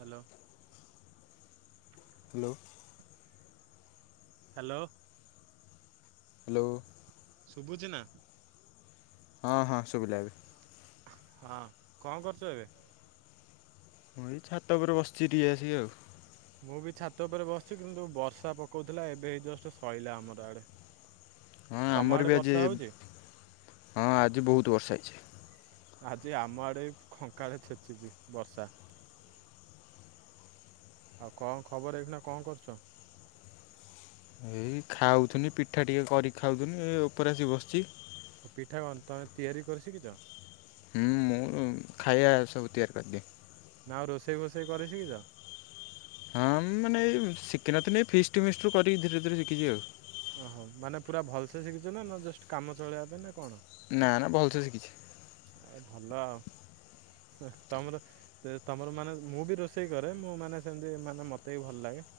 Hello. Hello. Hello. Hello. ଶୁଭୁଛି ନା? ହଁ ହଁ ଶୁବିଲା ବି। ହଁ କଣ କରୁଛ ଏବେ? ମୁଁ ଏଇ ଛାତ ଉପରେ ବସିଛି ଟିକେ ଆସିକି ଆଉ। ମୁଁ ବି ଛାତ ଉପରେ ବସିଛି କିନ୍ତୁ ବର୍ଷା ପକଉଥିଲା। ଏବେ ଜଷ୍ଟ ଶଇଲା ଆମର ଆଡେ। [inaudible] ହଁ ଆମର ବି ଆଜି ହଁ ଆଜି ବହୁତ ବର୍ଷା ହେଇଛି। ଆଜି ଆମ ଆଡ଼େ ଖଙ୍କାଳେ ଛେଚିଛି ବର୍ଷା। ଆଉ କଣ ଖବର ଏଖିଣା କଣ କରୁଚ? ଖାଉଥିନି ପିଠା ଟିକେ କରିକି ଖାଉଥିନ୍ତିି ଏ ଉପରେ ଆସି ବସିଛି। ପିଠା କଣ ତମେ ତିଆରି କରି ଶିକିିଛ? ହୁଁ ମୁଁ ଖାଇବା ସବୁ ତିଆରି କରିଦିଏ। ନା ଆଉ ରୋଷେଇ ଫୋଷେଇ କରି ଶିକିଛ? ହଁ ମାନେ ଏଇ ଶିଖିନଥିଲି ଏଇ ଫିଷ୍ଟ ଫିଷ୍ଟ ରୁ କରିକି ଧୀରେ ଧୀରେ ଶିଖିଛି ଆଉ। ଓହୋ ମାନେ ପୁରା ଭଲସେ ଶିଖିଛ ନା ଜଷ୍ଟ କାମ ଚଳେଇବା ପାଇଁ ନା କଣ? ନା ନା ଭଲ୍ ସେ ଶିଖିଚି। ଆଉ ଭଲ ଆଉ ତମର ସେ ତମର ମାନେ ମୁଁ ବି ରୋଷେଇ କରେ ମୁଁ ମାନେ ସେମିତି ମାନେ ମୋତେ ବି ଭଲ ଲାଗେ।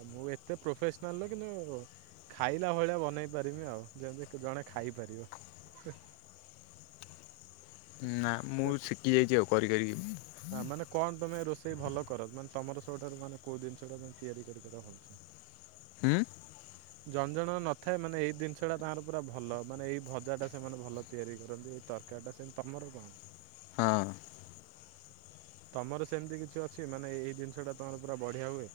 ଆଉ ମୁଁ ଏତେ ପ୍ରୋଫେସ୍‌ନାଲ୍ ନୁହେଁ କିନ୍ତୁ ଖାଇଲା ଭଳିଆ ବନେଇ ପାରମି ଆଉ ଯେମିତି ଜଣେ ଖାଇପାରିବ। ନା ମୁଁ ଶିଖି ଯାଇଛି ଆଉ କରି କରିକି। ହା ମାନେ କଣ ତମେ ରୋଷେଇ ଭଲ କର ମାନେ ତମର ସବୁଠାରୁ ମାନେ କୋଉ ଜିନିଷ ଟା ତିଆରି କରିପାର ଭଲସେ? [unintelligible] ହୁଁ। ଜଣ ଜଣଙ୍କ ନଥାଏ ମାନେ ଏଇ ଜିନିଷ ଟା ତାଙ୍କର ପୁରା ଭଲ ମାନେ ଏଇ ଭଜା ଟା ସେମାନେ ଭଲ। ତିଆରି କରନ୍ତି ଏଇ ତରକାରୀଟା ସେମିତି ତମର କଣ? ହଁ। ତମର ସେମିତି କିଛି ଅଛି ମାନେ ଏଇ ଜିନିଷଟା ତୁମର ପୁରା ବଢ଼ିଆ ହୁଏ।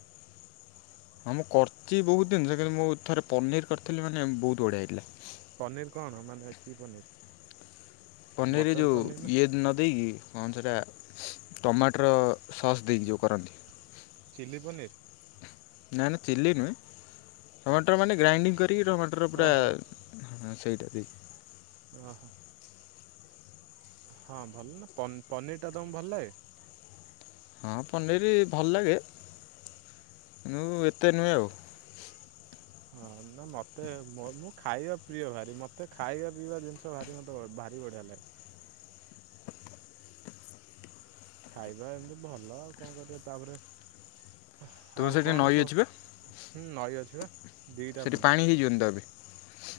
ହଁ ମୁଁ କରିଛି ବହୁତ ଜିନିଷ କିନ୍ତୁ ମୁଁ ଥରେ ପନିର୍ କରିଥିଲି ମାନ ବହୁତ ବଢିଆ ହେଇଥିଲା। ପନିର୍ କଣ ମାନେ କି ପନିର୍? ପନିର ଯୋଉ ଇଏ ନଦେଇକି କଣ ସେଟା ଟମାଟୋର ସସ୍ ଦେଇକି ଯୋଉ କରନ୍ତି। ଚିଲ୍ଲି ପନୀର୍। ନା ନା ଚିଲ୍ଲି ନୁହେଁ ଟମାଟର ମାନେ ଗ୍ରାଇଣ୍ଡିଙ୍ଗ କରିକି ଟମାଟର ପୁରା ଓହୋ ହଁ ସେଇଟା ବି। ଓହୋ। ହଁ ଭଲ ନା ପ ପନିର୍ ଟା ତମକୁ ଭଲ ଲାଗେ? ହଁ ପନିରି ଭଲ ଲାଗେ ମୁୁ ଏତେ ନୁହେଁ ଆଉ। ହଁ ନା ମୋତେ ମୁଁ ଖାଇବା ପ୍ରିୟ ଭାରି ମୋତେ ଖାଇବା ପିଇବା ଜିନିଷ ଭାରି ମୋତେ ଭାରି ବଢ଼ିଆ ଲାଗେ। ଖାଇବା ଏମିତି ଭଲ ଆଉ କଣ କରିବା ତାପରେ ତୁମ ଆଉ ସେଇଠି କଣ ନଈ ଅଛି ବା ସବୁ? ହୁଁ ନଈ ଅଛି ବା। ଦିଟା ସେଇଠି ପୁଣି ପାଣି ହେଇଯିବନ୍ତ ଏବେ।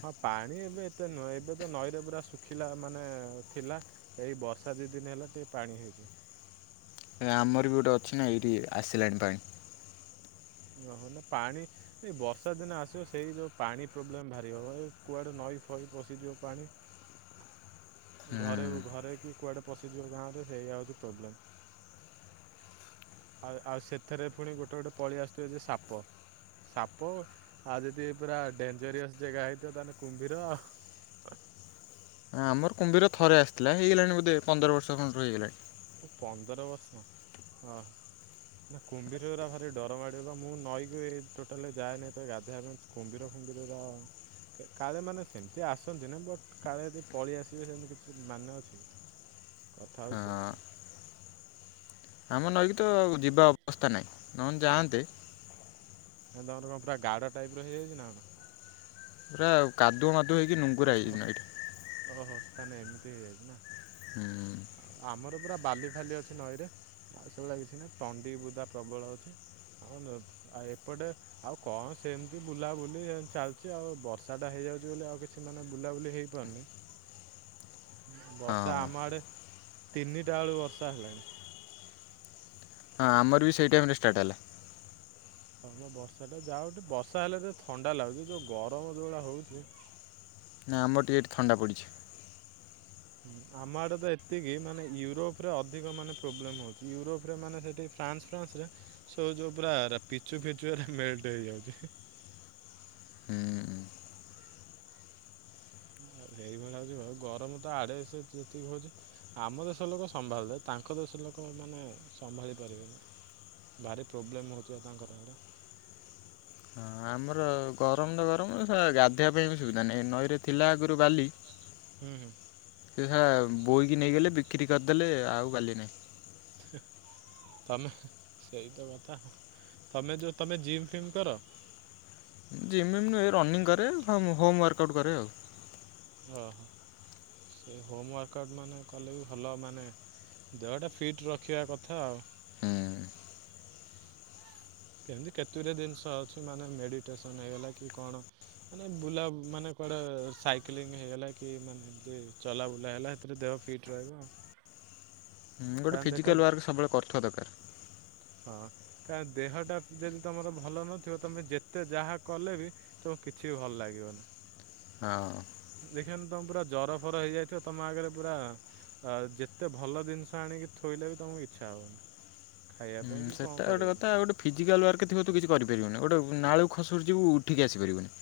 ହଁ ପାଣି ଏବେ ଏତେ ନୁହଁ ଏବେ ତ ନଈରେ ପୁରା ଶୁଖିଲା ମାନେ ଥିଲା। ଏଇ ବର୍ଷା ଦି ଦିନ ହେଲା ଟିକେ ପାଣି ହେଇଛି। ଆମର ବି ଗୋଟେ ଅଛି ନା ଏଇଠି ଆସିଲାଣି ପାଣି। ଓହୋ ନା ପାଣି ଏଇ ବର୍ଷା ଦିନ ଆସିବ ସେଇ ଯୋଉ ପାଣି ପ୍ରୋବ୍ଲେମ ଭାରି ହବ ଏ କୁଆଡେ ନଈ ଫଇ ପଶିଯିବ ପାଣି। [unintelligible] ହୁଁ ଘରେ ଘରେ କି କୁଆଡେ ପଶିଯିବ ଗାଁ ରେ ସେଇଆ ହଉଛି ପ୍ରୋବ୍ଲେମ୍। ଆଉ ଆଉ ସେଥିରେ ପୁଣି ଗୋଟେ ଗୋଟେ ପଳେଇ ଆସୁଥିବ ଯେ ସାପ। ସାପ ଆଉ ଯଦି ପୁରା ଡେଞ୍ଜରିଅସ୍ ଜାଗା ହେଇଥିବ ତାହେଲେ କୁମ୍ଭୀର। ହଁ ଆମର କୁମ୍ଭୀ ଥରେ ଆସିଥିଲା ହେଇଗଲାଣି ବୋଧେ ପନ୍ଦର ବର୍ଷ ର ହେଇଗଲାଣି। ମୁ ପନ୍ଦର ବର୍ଷ ହଁ। ନା କୁମ୍ଭୀର ପା ଭାରି ଡର ମାଡ଼ିବ ମୁଁ ନଈକି ଏ ଟୋଟାଲି ଯାଏନି ଗାଧୋଇବା ପାଇଁ। କୁମ୍ଭୀର କୁମ୍ଭୀରର କାଳେ ମାନେ ସେମିତି ଆସନ୍ତିନି ବଟ୍ କାଳେ ଯଦି ପଳେଇ ଆସିବେ ସେମିତି କିଛି ମାନେ ଅଛି କି? କଥା ହଁ ହଉଚି ସେଇଭଳିଆ। ଆମ ନଈକି ତ ଯିବା ଅବସ୍ଥା ନାହିଁ ନହେଲେ ଯାଆନ୍ତେ। ତମର କଣ ପୁରା ଗାଡ ଟାଇପ ର ହେଇଯଛି ନା? ପୁରା କାଦୁଅ ମାଆଦୁ ହେଇକି ନୁ ଓହୋ ଓହୋ ତାନେ ଏମିତି ହେଇଯାଇଛି ନା? ହୁଁ। ଆଉ ଆମର ପୁରା ବାଲି ଫାଲି ଅଛି ନଈରେ ଆଉ ସେଗୁଳିଆ କିଛି ନାହିଁ ତଣ୍ଡି ବୁଦା ପ୍ରବଳ ଅଛି। ଓ ଲୋ ଆଉ ଏପଟେ ଆଉ କଣ ସେମିତି ବୁଲାବୁଲି ଚାଲିଛି ଆଉ ବର୍ଷାଟା ହେଇଯାଉଛି ବୋଲି ଆଉ କିଛି ସେମାନେ ବୁଲାବୁଲି ହେଇପାରୁନି। ହଁ ବର୍ଷା ଆମ ଆଡେ ତିନିଟା ବେଳୁ ବର୍ଷା ହେଲାଣି। ହଁ ଆମର ବି ସେଇ ଟାଇମ ରେ ଷ୍ଟାର୍ଟ ହେଲା। ହଁମ ବର୍ଷା ଟା ଯାଉଠି ବର୍ଷା ହେଲେ ଯେ ଥଣ୍ଡା ଲାଗୁଛି ଯୋଉ ଗରମ ଯୋଉଭଳିଆ ହଉଛି। ନାହି ଆମର ଟିକେ ଏଠି ଥଣ୍ଡା ପଡ଼ିଛି। ହୁଁ ଆମ ଆଡେ ତ ଏତିକି ମାନେ ୟୁରୋପ ରେ ଅଧିକ ମାନେ ପ୍ରୋବ୍ଲେମ ହଉଛି ୟୁରୋପ ରେ ମାନେ ସେଠି ଫ୍ରାନ୍ସ ଫ୍ରାନ୍ସରେ ସବୁ ଯେଉଁ ପୁରା ପିଚୁ ଫିଚୁରେ ମେଲଟ ହେଇଯାଉଛି। ହୁଁ। ଉ ସେଇଭଳିଆ ହଉଛି ଭଉ ଗରମ ତ ଆଡେ ସେ ଯେତିକି ହଉଛି। ଆମ ଦେଶ ଲୋକ ସମ୍ଭାଳି ଦେବେ ତାଙ୍କ ଦେଶ ଲୋକ ମାନେ ସମ୍ଭାଳି ପାରିବେନି। ଭାରି ପ୍ରୋବ୍ଲେମ୍ ହେଉଥିବ ତାଙ୍କର [unintelligible] ହଁ ଆମର ଗରମଟା ଗରମ ଗାଧୋଇବା ପାଇଁ ବି ସୁବିଧା ନାହିଁ ନଈରେ ଥିଲା ଆଗରୁ ବାଲି। ହୁଁ ହୁଁ। ସେ ସା ବୋଇକି ନେଇଗଲେ ବିକ୍ରି କରିଦେଲେ ଆଉ ଵାଲି ନାହିଁ। [unintelligible] ତମେ ସେଇତ କଥା ହ ତମେ ଯୋଉ ତମେ ଜିମ୍ ଫିମ୍ କର? ଜିମ୍ ବିମ୍ ନୁହେଁ ରନିଙ୍ଗ କରେ ହୋମ୍ ୱାର୍କ ଆଉଟ୍ କରେ ଆଉ। ଓହୋ ସେ ହୋମୱାର୍କ ଆଉଟ୍ ମାନେ କଲେ ବି ଭଲ ମାନେ ଦେହଟା ଫିଟ୍ ରଖିବା କଥା ଆଉ। ହୁଁ। ସେମିତି କେତୁରେ ଜିନିଷ ଅଛି ମାନେ ମେଡିଟେସନ ହେଇଗଲା କି କଣ ମାନେ ବୁଲା ମାନେ କୁଆଡେ ସାଇକେଲିଙ୍ଗ ହେଇଗଲା କି ମାନେ ଏତି ଚଲା ବୁଲା ହେଲା। ଏରେ ଦେହ ଫିଟ୍ ରହିବ ଆଉ। ଗୋଟେ ଫିଜିକାଲ୍ ୱାର୍କ ସବୁବେଳେ କରୁଥିବା ଦରକାର। ହଁ କାର ଦେହଟା ଯଦି ତମର ଭଲ ନଥିବ ତମେ ଯେତେ ଯାହା କଲେ ବି ତ କିଛି ବି ଭଲ ଲାଗିବନି। ହଁ। ଦେଖନ ତମ୍ ପୁରା ଜର ଫର ହେଇଯାଇଥିବ ତମ ଆଗରେ ପୁରା-ଆ-ଆ ଆଉ ଯେତେ ଭଲ ଜିନିଷ ଆଣିକି ଥୋଇଲେ ବି ତମକୁ ଇଚ୍ଛା ହବନି ଖାଇବା ପାଇଁ କି। କଣ ସେଇଟା ଗୋଟେ କରିବା ପାଇଁ। କଥା ଗୋଟେ ଫିଜିକାଲ୍ ୱାର୍କ ଥିବ ତୁ କିଛି କରିପାରିବୁନୁ ଗୋଟେ ନାଳୁ ଖସୁଡ ଯିବୁ ଉଠିକି ଆସିପାରିବୁନୁ।